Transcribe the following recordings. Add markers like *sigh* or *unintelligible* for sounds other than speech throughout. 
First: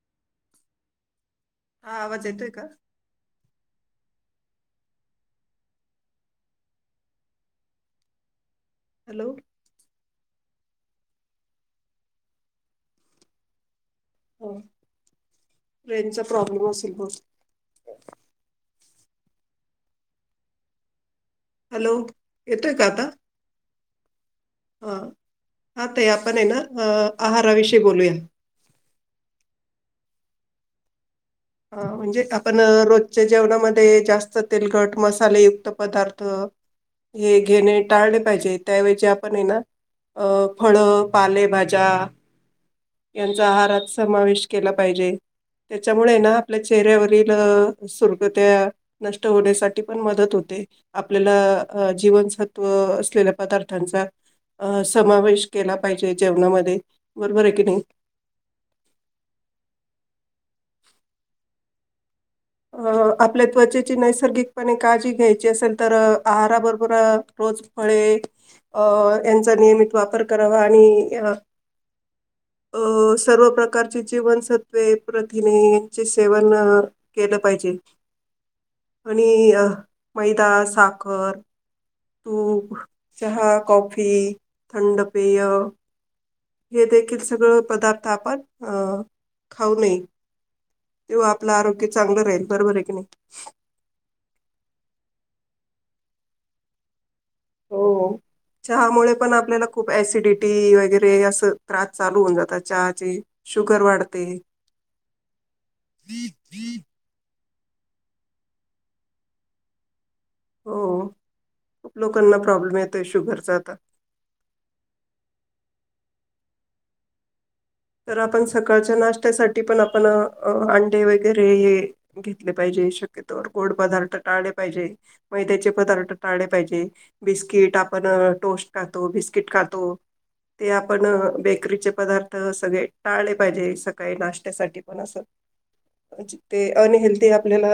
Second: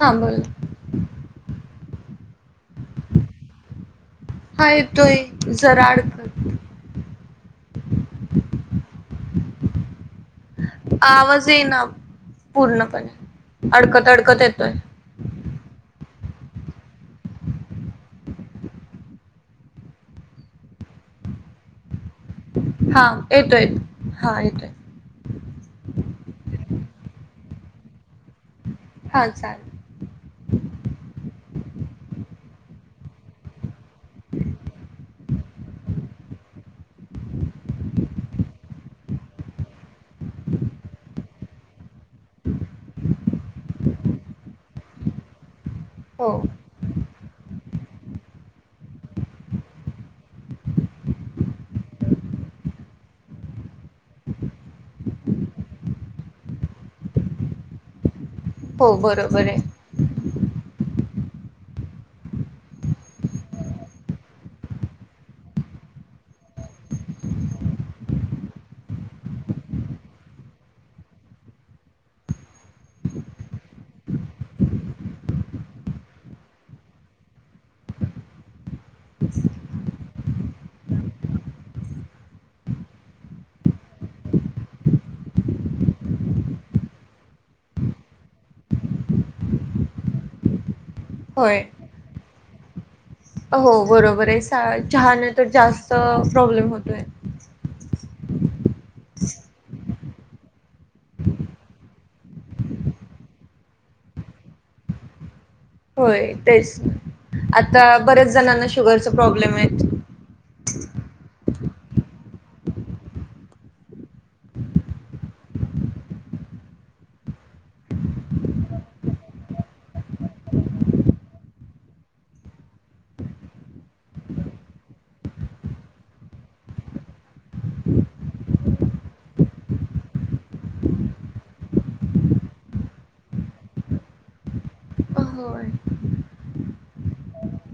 हा बोल हा आवाज येतोय का? हा येतोय जरा अड हॅलो आवाज येईना पूर्णपणे अडकत अडकत येतोय रेंजचा प्रॉब्लेम असेल बहुतेक हॅलो येतोय का हा आता? येतोय हा येतोय. ह हा ताई आपण यना आहाराविषयी बोलूया. हां चालेल. अ म्हणजे आपण रोजच्या जेवणामध्ये जास्त तेलकट मसालेयुक्त पदार्थ तर हे घेणे टाळले पाहिजे त्याऐवजी आपण आहे ना अ फळं पालेभाज्या यांचा आहारात समावेश केला पाहिजे त्याच्यामुळे हो ना आपल्या चेहऱ्यावरील सुरकुत्या नष्ट होण्यासाठी पण मदत होते. आपल्याला अ जीवनसत्व असलेल्या पदार्थांचा अ समावेश केला पाहिजे जेवणामध्ये बरोबर आहे की नई. हो बरोबर आहे. अ आपल्या त्वचेची नैसर्गिकपणे काळजी घ्यायची असेल तर आहाराबरोबर रोज फळे अ यांचा नियमित वापर करावा आणि अ *inaudible* अ सर्व प्रकारची जीवनसत्वे प्रथिने यांचे सेवन केलं पाहिजे आणि अ मैदा, साखर तूप, चहा, कॉफी, प्यायला थंड पेय. हे देखील सगळं पदार्थ आपण अ खाऊ नये. तेव्हा आपलं होय आरोग्य चांगलं राहील बरोबरे की नई. हो बरोबर आहे सा चहाने तर जास्त प्रॉब्लेम होतोय. हो चहामुळे पण आपल्याला खूप ऍसिडिटी वगैरे असं त्रास चालू होऊन जातात चहाचे. शुगर वाढते. *inaudible* होय तेच आता बऱ्याच जणांना शुगरचे प्रॉब्लेम आहे. हो खूप लोकांना प्रॉब्लेम येतोय शुगरचा आता. तर आपण सकाळच्या नाश्त्यासाठी पण आपण अंडी वगैरे हे घेतले पाहिजे शक्यतोवर गोड पदार्थ टाळले पाहिजे मैद्याचे पदार्थ टाळले पाहिजे. बिस्किट आपण टोस्ट खातो बिस्किट खातो. ते आपण बेकरीचे पदार्थ स सगळे टाळले पाहिजे सकाळी नाश्त्यासाठी पण असं होय ते अनहेल्थी आपल्याला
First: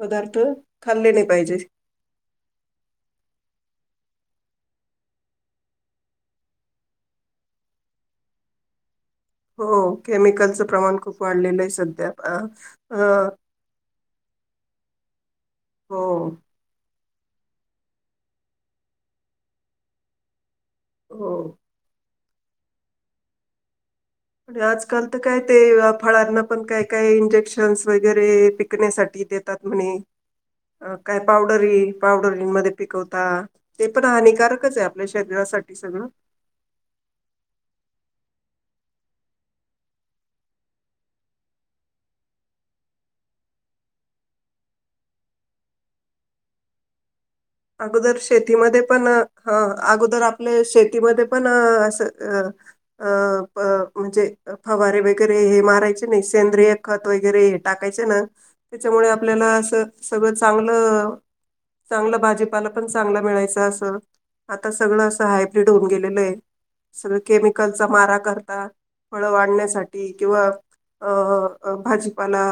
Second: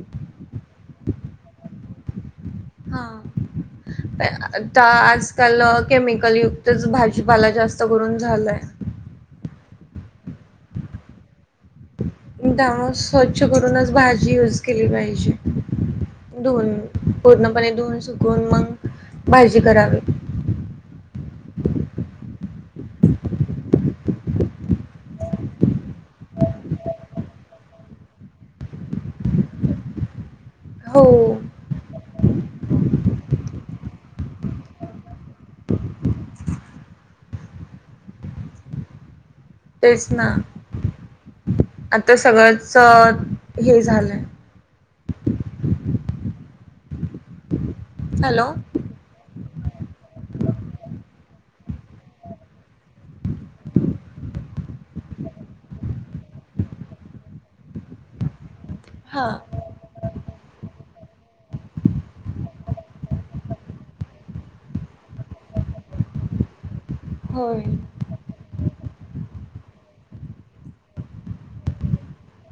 पदार्थ खाल्ले नाही पाहिजे. हां आता आजकाल केमिकल युक्तच भाजीपाला जास्त करून झालाय. हो केमिकलचं प्रमाण खूप वाढलेलं आहे सध्या. अ मग त्यामुळं अ, स्वच्छ करूनच भाजी यूज केली पाहिजे. हो धुवून पूर्णपणे धुवून सुकून मग भाजी करावी. हो आणि आजकाल तर काय ते फळांना पण काय- काय इंजेक्शन्स वगैरे पिकण्यासाठी देतात. म्हणे हो काय पावड *unintelligible* पावडरी मध्ये पिकवता ते पण हानिकारकच आहे आपल्या शरीरासाठी सगळं. तेच ना आता सगळंच हे झालंय. अगोदर हॅलो शेतीमध्ये पण ह अगोदर आपले शेतीमध्ये पण अस अ अ म्हणजे फवारे वगैरे हे मारायचे नाही सेंद्रिय खत वगैरे टाकायचें ना त्याच्यामुळे हा आपल्याला अस सगळं चांगलं चांगलं भाजी भाजीपाला पण चांगला मिळायच अस आता सगळं असं हायब्रीड होऊन गेलेलं आहे. सगळे होय केमिकलचा मारा करतात. फळं वाढण्यासाठी किंवा अ भाजीपाला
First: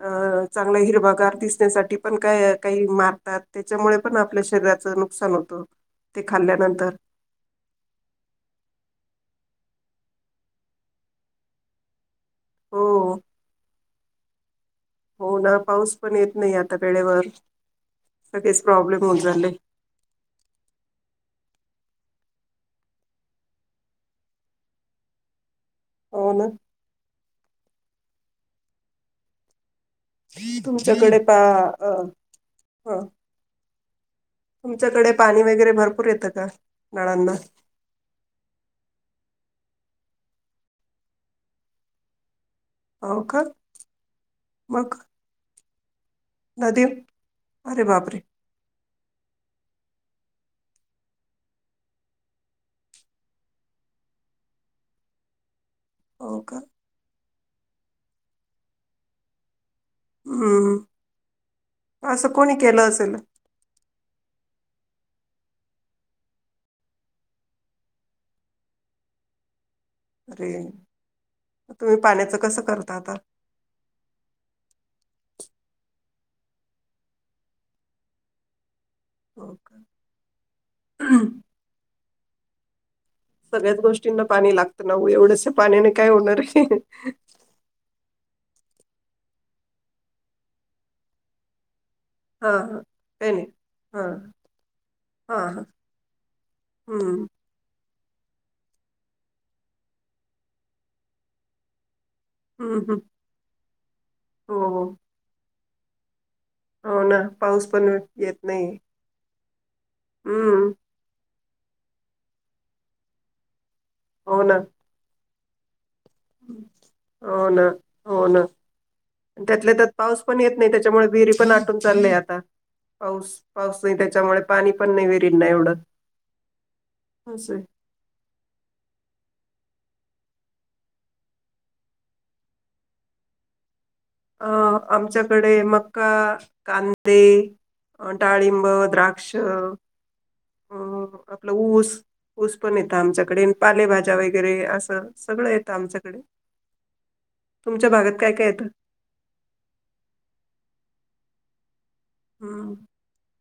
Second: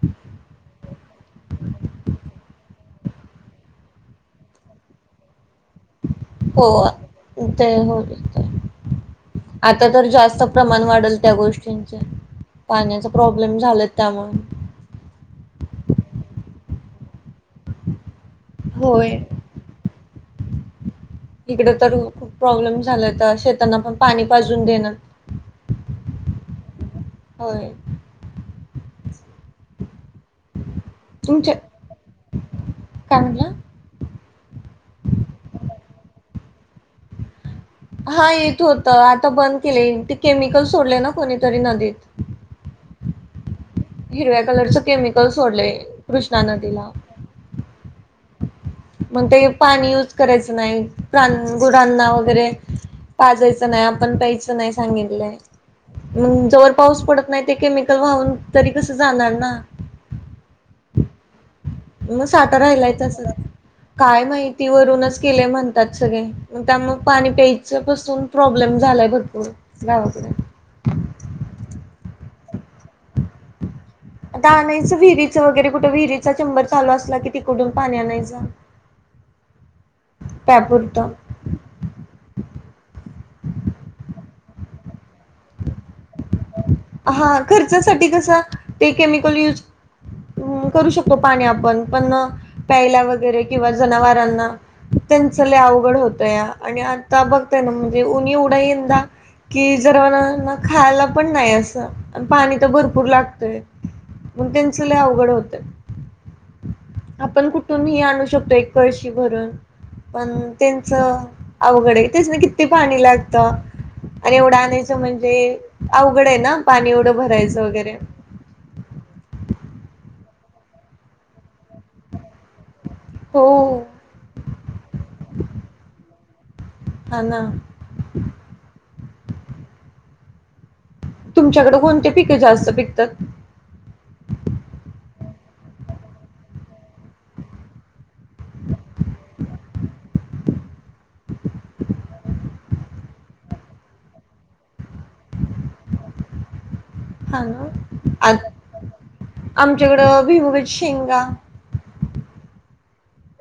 अ चांगला हिरवागार दिसण्यासाठी पण काय काही मारतात त्याच्यामुळे पण पण आपल्या शरीराचं नुकसान होतं. ते हो खाल्ल्यानंतर ते हो ते. आता तर जास्त प्रमाण वाढल त्या गोष्टींचे. हो पाण्याचा प्रॉब्लेम झालेत त्यामुळं. हो ना पाऊस पण येत नाही आता वेळेवर सगळेच प्रॉब्लेम होय होऊन चालले. इकड तर खूप प्रॉब्लेम झाला होता, ओ तर शेतांना पण पाणी पाजून देणात. हो ना. होय. तुमच्याकडे पा तुमच्या अ प हं. काय म्हणला. तुमच्याकडे पाणी वगैरे भरपूर येतं का नळांना? हा येत होतं, आता बंद केले ते केमिकल सोडलय ना कोणीतरी नदीत. हो का? हिरव्या कलरच केमिकल सोडलय. नदीत अरे बापरे! मग ते पाणी युज करायचं नाही प्राण गुरांना वगैरे. पाजायचं नाही आपण प्यायचं नाही सांगितलंय. हो मगं का जोवर पाऊस पडत नाही ते केमिकल वाहून तरी कस जाणार ना. हम्म! मग असं कोणी साठा केलं राहिलाय असेल तसाच, काय माहिती वरूनच केलय म्हणतात सगळे. मग त्यामुळ पाणी प्यायचं पासून प्रॉब्लेम झालाय भरपूर गावाकड. अरे! तुम्ही पाण्याचं कसं करता आता. आता आणायचं विहिरीचं वगैरे कुठं विहिरीचा चेंबर चालू असला कि तिकडून पाणी आणायचं. हो का? ‌प्यापुरत. सगळ्याच गोष्टींना पाणी लागतं नाओ, एवढंस पाण्याने काय होणार आहे‌. हा. खर्चासाठी कस ते केमिकल यूज अं करू शकतो पाणी आपण पणं हां हां प्यायला काही वगैरे नाही. किंवा हां जनावरांना. त्यांच हां लय हां अवघड होतया आणि आता हं, बघ म्हणजे ऊन एवढा आहे यंदा, कि जनावरांना खायला पण नाही असं. आन पाणी तर हं, हं. भरपूर लागतय. म्हणून हो, त्यांच हो. लय अवघड होतय. हो ना आपण पाऊस पण कुठूनही आणू येत शकतो नाही. एक कळशी भरून. पण हं, त्यांच अवघड आहे त्यासनी किती पाणी लागतं‌. आणि हो एवढं ना. आणायचं म्हणजे अवघड आहे ना पाणी एवढं हो भरायचं ना, वगैरे, हो ना. त्यातल्या त्यात पाऊस पण येत नाही, त्याच्यामुळे विहिरी पण आटून चालले आता पाऊस हो पाऊस नाही. त्याच्यामुळे पाणी पण नाही विहिरींना एवढं. हा ना. असं आहे. तुमच्याकड कोणती पिकं जास्त पिकतात. अं आमच्याकडे मक्का, कांदे, अ डाळिंब, द्राक्ष, अ आपलं ऊस. ऊस पण येतं आमच्याकडे पालेभाज्या वगैरे असं सगळं येतं आमच्याकडे. हा ना तुमच्या भागात काय आ काय येतं? आमच्याकडं भुईमुगाच्या शेंगा. हम!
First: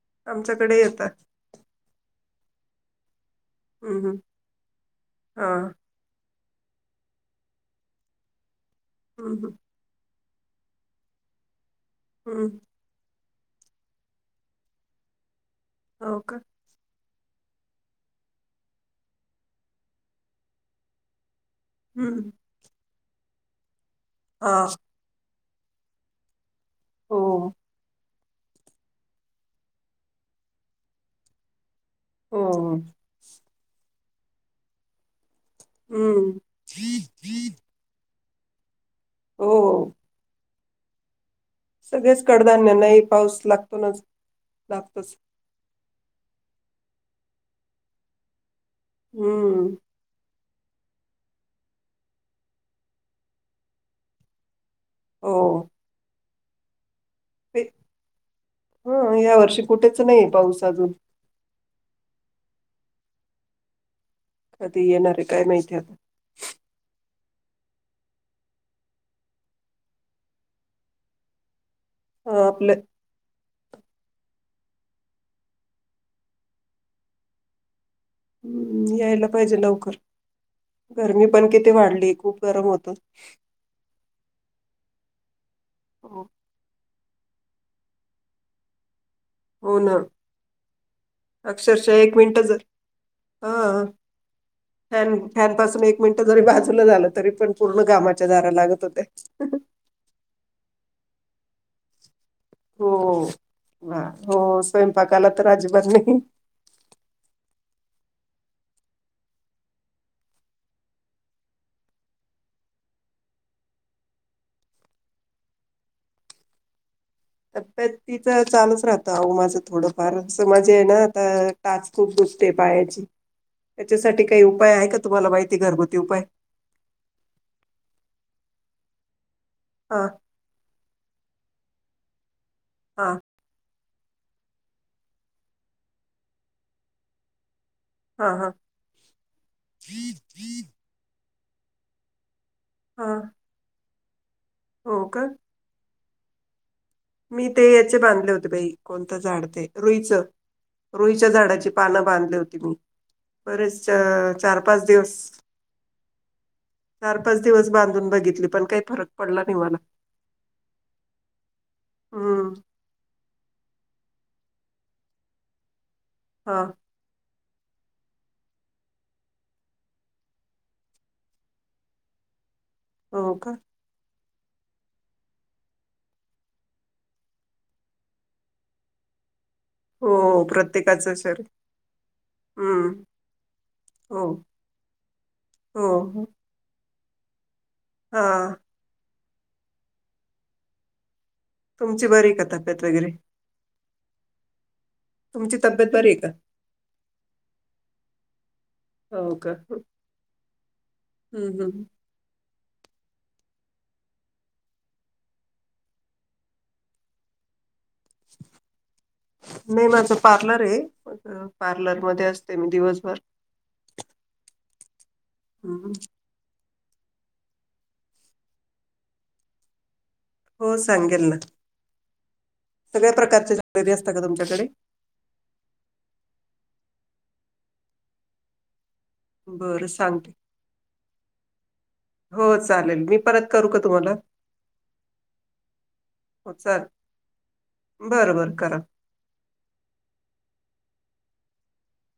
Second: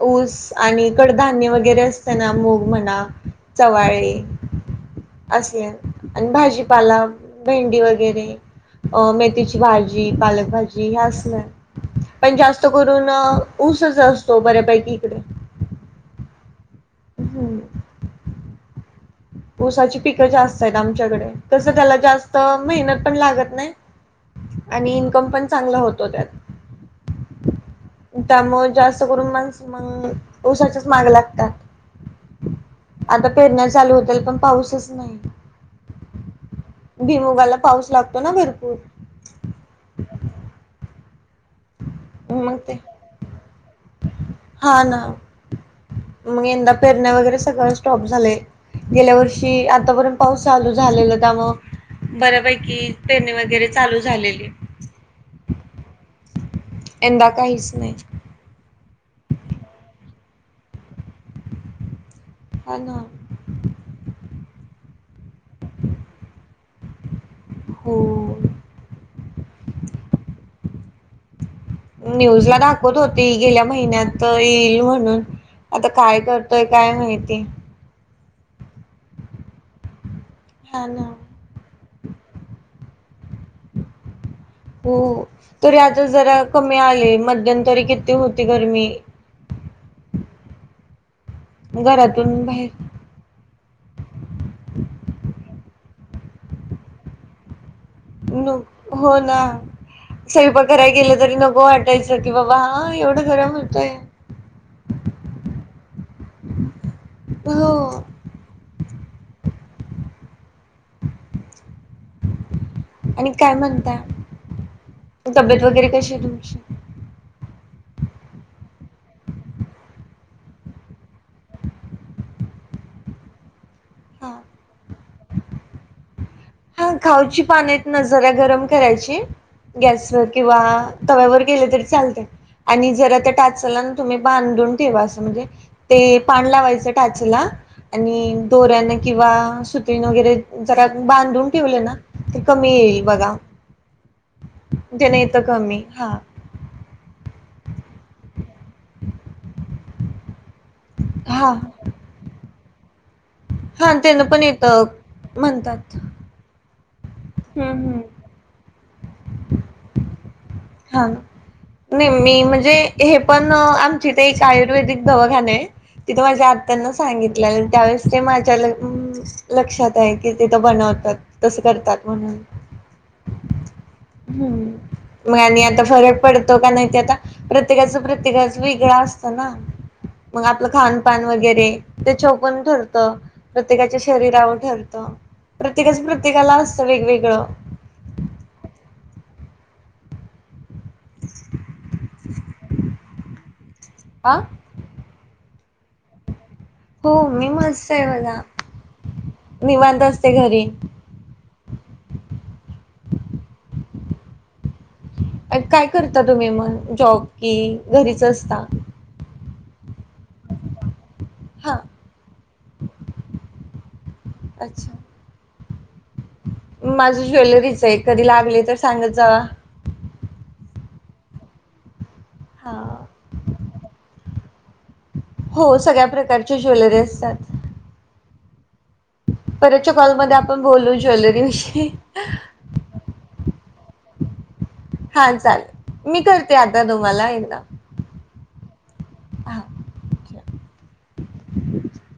ऊस आणि कडधान्य वगैरे असतय ना मुग म्हणा. हम्म चवाळी हम्म हा असले. आणि भाजीपाला भेंडी वगैरे अ हम्म हम्म मेथीची भाजी. पालकभजी, पण हम्म जास्त करून ऊसच असतो. हो बऱ्यांपैकी ईकडे हो कां हम्मं ऊसांची पिकं जास्तं आहेतं आमच्यानकडे तसं त्यांला हम्म जास्तं मेहनंत पणं लागतं नाहीं हा आणि इन्कम पणं चांगला होतो त्यांत हो त्यामुळें जास्तं करूंन माणसं मंग उसाच्यांच मागं लागतांत हो आतां पेरण्यां चालूं होतील पणं पाऊसचं नाहीं हम्मं भियमुंगांला पाऊस लागतो नां भरंपूर हो सगळयांच मग कडधान्ये ते नाहीं पाऊस लागतो नां लागतोच मंग यंदा पेरण्यां वगैरें सगळं स्टॉप झाले गेल्यां वर्षी हम्म आतांपर्यंत पाऊस चालूं झालेलां त्यां मंग बऱ्यांपैकी पेरणी वगैरें चालूं झालेली हो यंदा काहींचं नाहीं हं यां वर्षी कुठेचं नाहीं पाऊस अजूंन हां नां कधीं येणारं आहे कायं माहिती हो न्यूंज हा लां आपलं दाखवंत होते ते गेल्यां महिन्यांत येईल म्हणूंन आतां कायं करतोय कायं माहिती हम्मं यांयला पाहिजे लवकरं हा ना गर्मी पणं किती वाढली खूंप गरमं होतं हो तरी आतां हो जरां कमी आलें मध्यंतरी किती होती गर्मी हो नां अक्षरशः एक घरातून मिनिटं बाहेर जरं हां फ फँन पासूंन एक मिनिटं जरी बाजूंला झालं तरी पणं पूर्ण गमाच्यां धांरा लागतं होत्यां स्वंयपाकराय गेलं तरी नको वाटतं यांचं की बाबां हां हो. एवढं गरमं होतंय वा. हो स्वयंपाकाला तर अजिबात नाही हो हो आणि कायं म्हणतां तब्येतं वगैरें कशी आहे तुमची तब्येत तिचं चालूंच राहतं अहं माझं थोडंफार असं म्हजे आहे नां आतां टांचखूंप दुखंते पायांची हं त्यांच्यासाठी कांहीं उपांय आहे कां तुम्हांला माहिती घरंगुती उपांय खांऊची पानं नां जरां गरमं करायंची हा गॅसवरं किंवा तव्यांवर केले तरी चालते आणि हा जरां त्यां टांचाला तुम्हीं बांधून ठेवां असं म्हणजे ते पांण लावायचं टाचेलां हा आणि हा दोऱ्यांन किंवा सुत्रीन वगैरें जरां बांधून ठेवले नां ते कमी येईल हा बघां हो म्हणजे का नाहीं तरं कमी हां मी ते यांचे बांधले होते बाई कोणतं झाडं ते रुईचं रुईच्यां हा झाडांची पानं बांधले होती मी हा त्यानं बरेचं पण चार पांच येतं दिवसं म्हणतात चार पांच हम्म दिवसं बांधून बघितली पणं कांहीं फरक पडलां नाहीं मलां हां नाहीं मी हम्म म्हणजे हे पणं आं तिथे एक आयुर्वेदिक दवाखांना आहे तिथं माझ्यां हा आत्यांना सांगितलं त्यांवेळेस ते माझ्यां ल लक्षांत आहे की तिथं बनवंतात तसं करतांत म्हणूंन हो कां हम्म. मग आणि आता फरक पडतो का नाही, ते आता प्रत्येकाच प्रत्येकाच वेगळां असत ना? मग हो आपलं प्रत्येकाचं खानपान शरीर वगैरे त्याच्याव पण हम्म ठरत. प्रत्येकाच्या हो शरीरावर ठरतं हो प्रत्येकाच हो प्रत्येकाला असतं वेगवेगळं. हा. *unintelligible* तुमची बरी का तब्येत वगैरे? आ. तुमची तब्येत बरी आहे का? हो मी मस्त आहे बघा! हो का! निवांत असते घरी हम्म हम्म! काय करता तुम्ही मग जॉब कि घरीच असता? नाही माझं पार्लर आहे, हां, पार्लर मध्ये असते मी दिवसभर. अच्छा. हम्! माझी ज्वेलरीच आहे, कधी लागली तर सांगत जावा. हो सांगेल ना. हां. सगळ्या प्रकारच्या जेवलरी असतात का तुमच्याकडे? हो सगळ्या प्रकारची ज्वेलरी असतात. बरं परतच्या सांगते कॉलमध्येध्ये आपण बोलू ज्वेलरी विषयी. हो चालेल मी. परत करू का तुम्हाला? हा चालेल मी करते आता तुम्हाला एकदा. बर बर करा! हां, ठेवा. *unintelligible*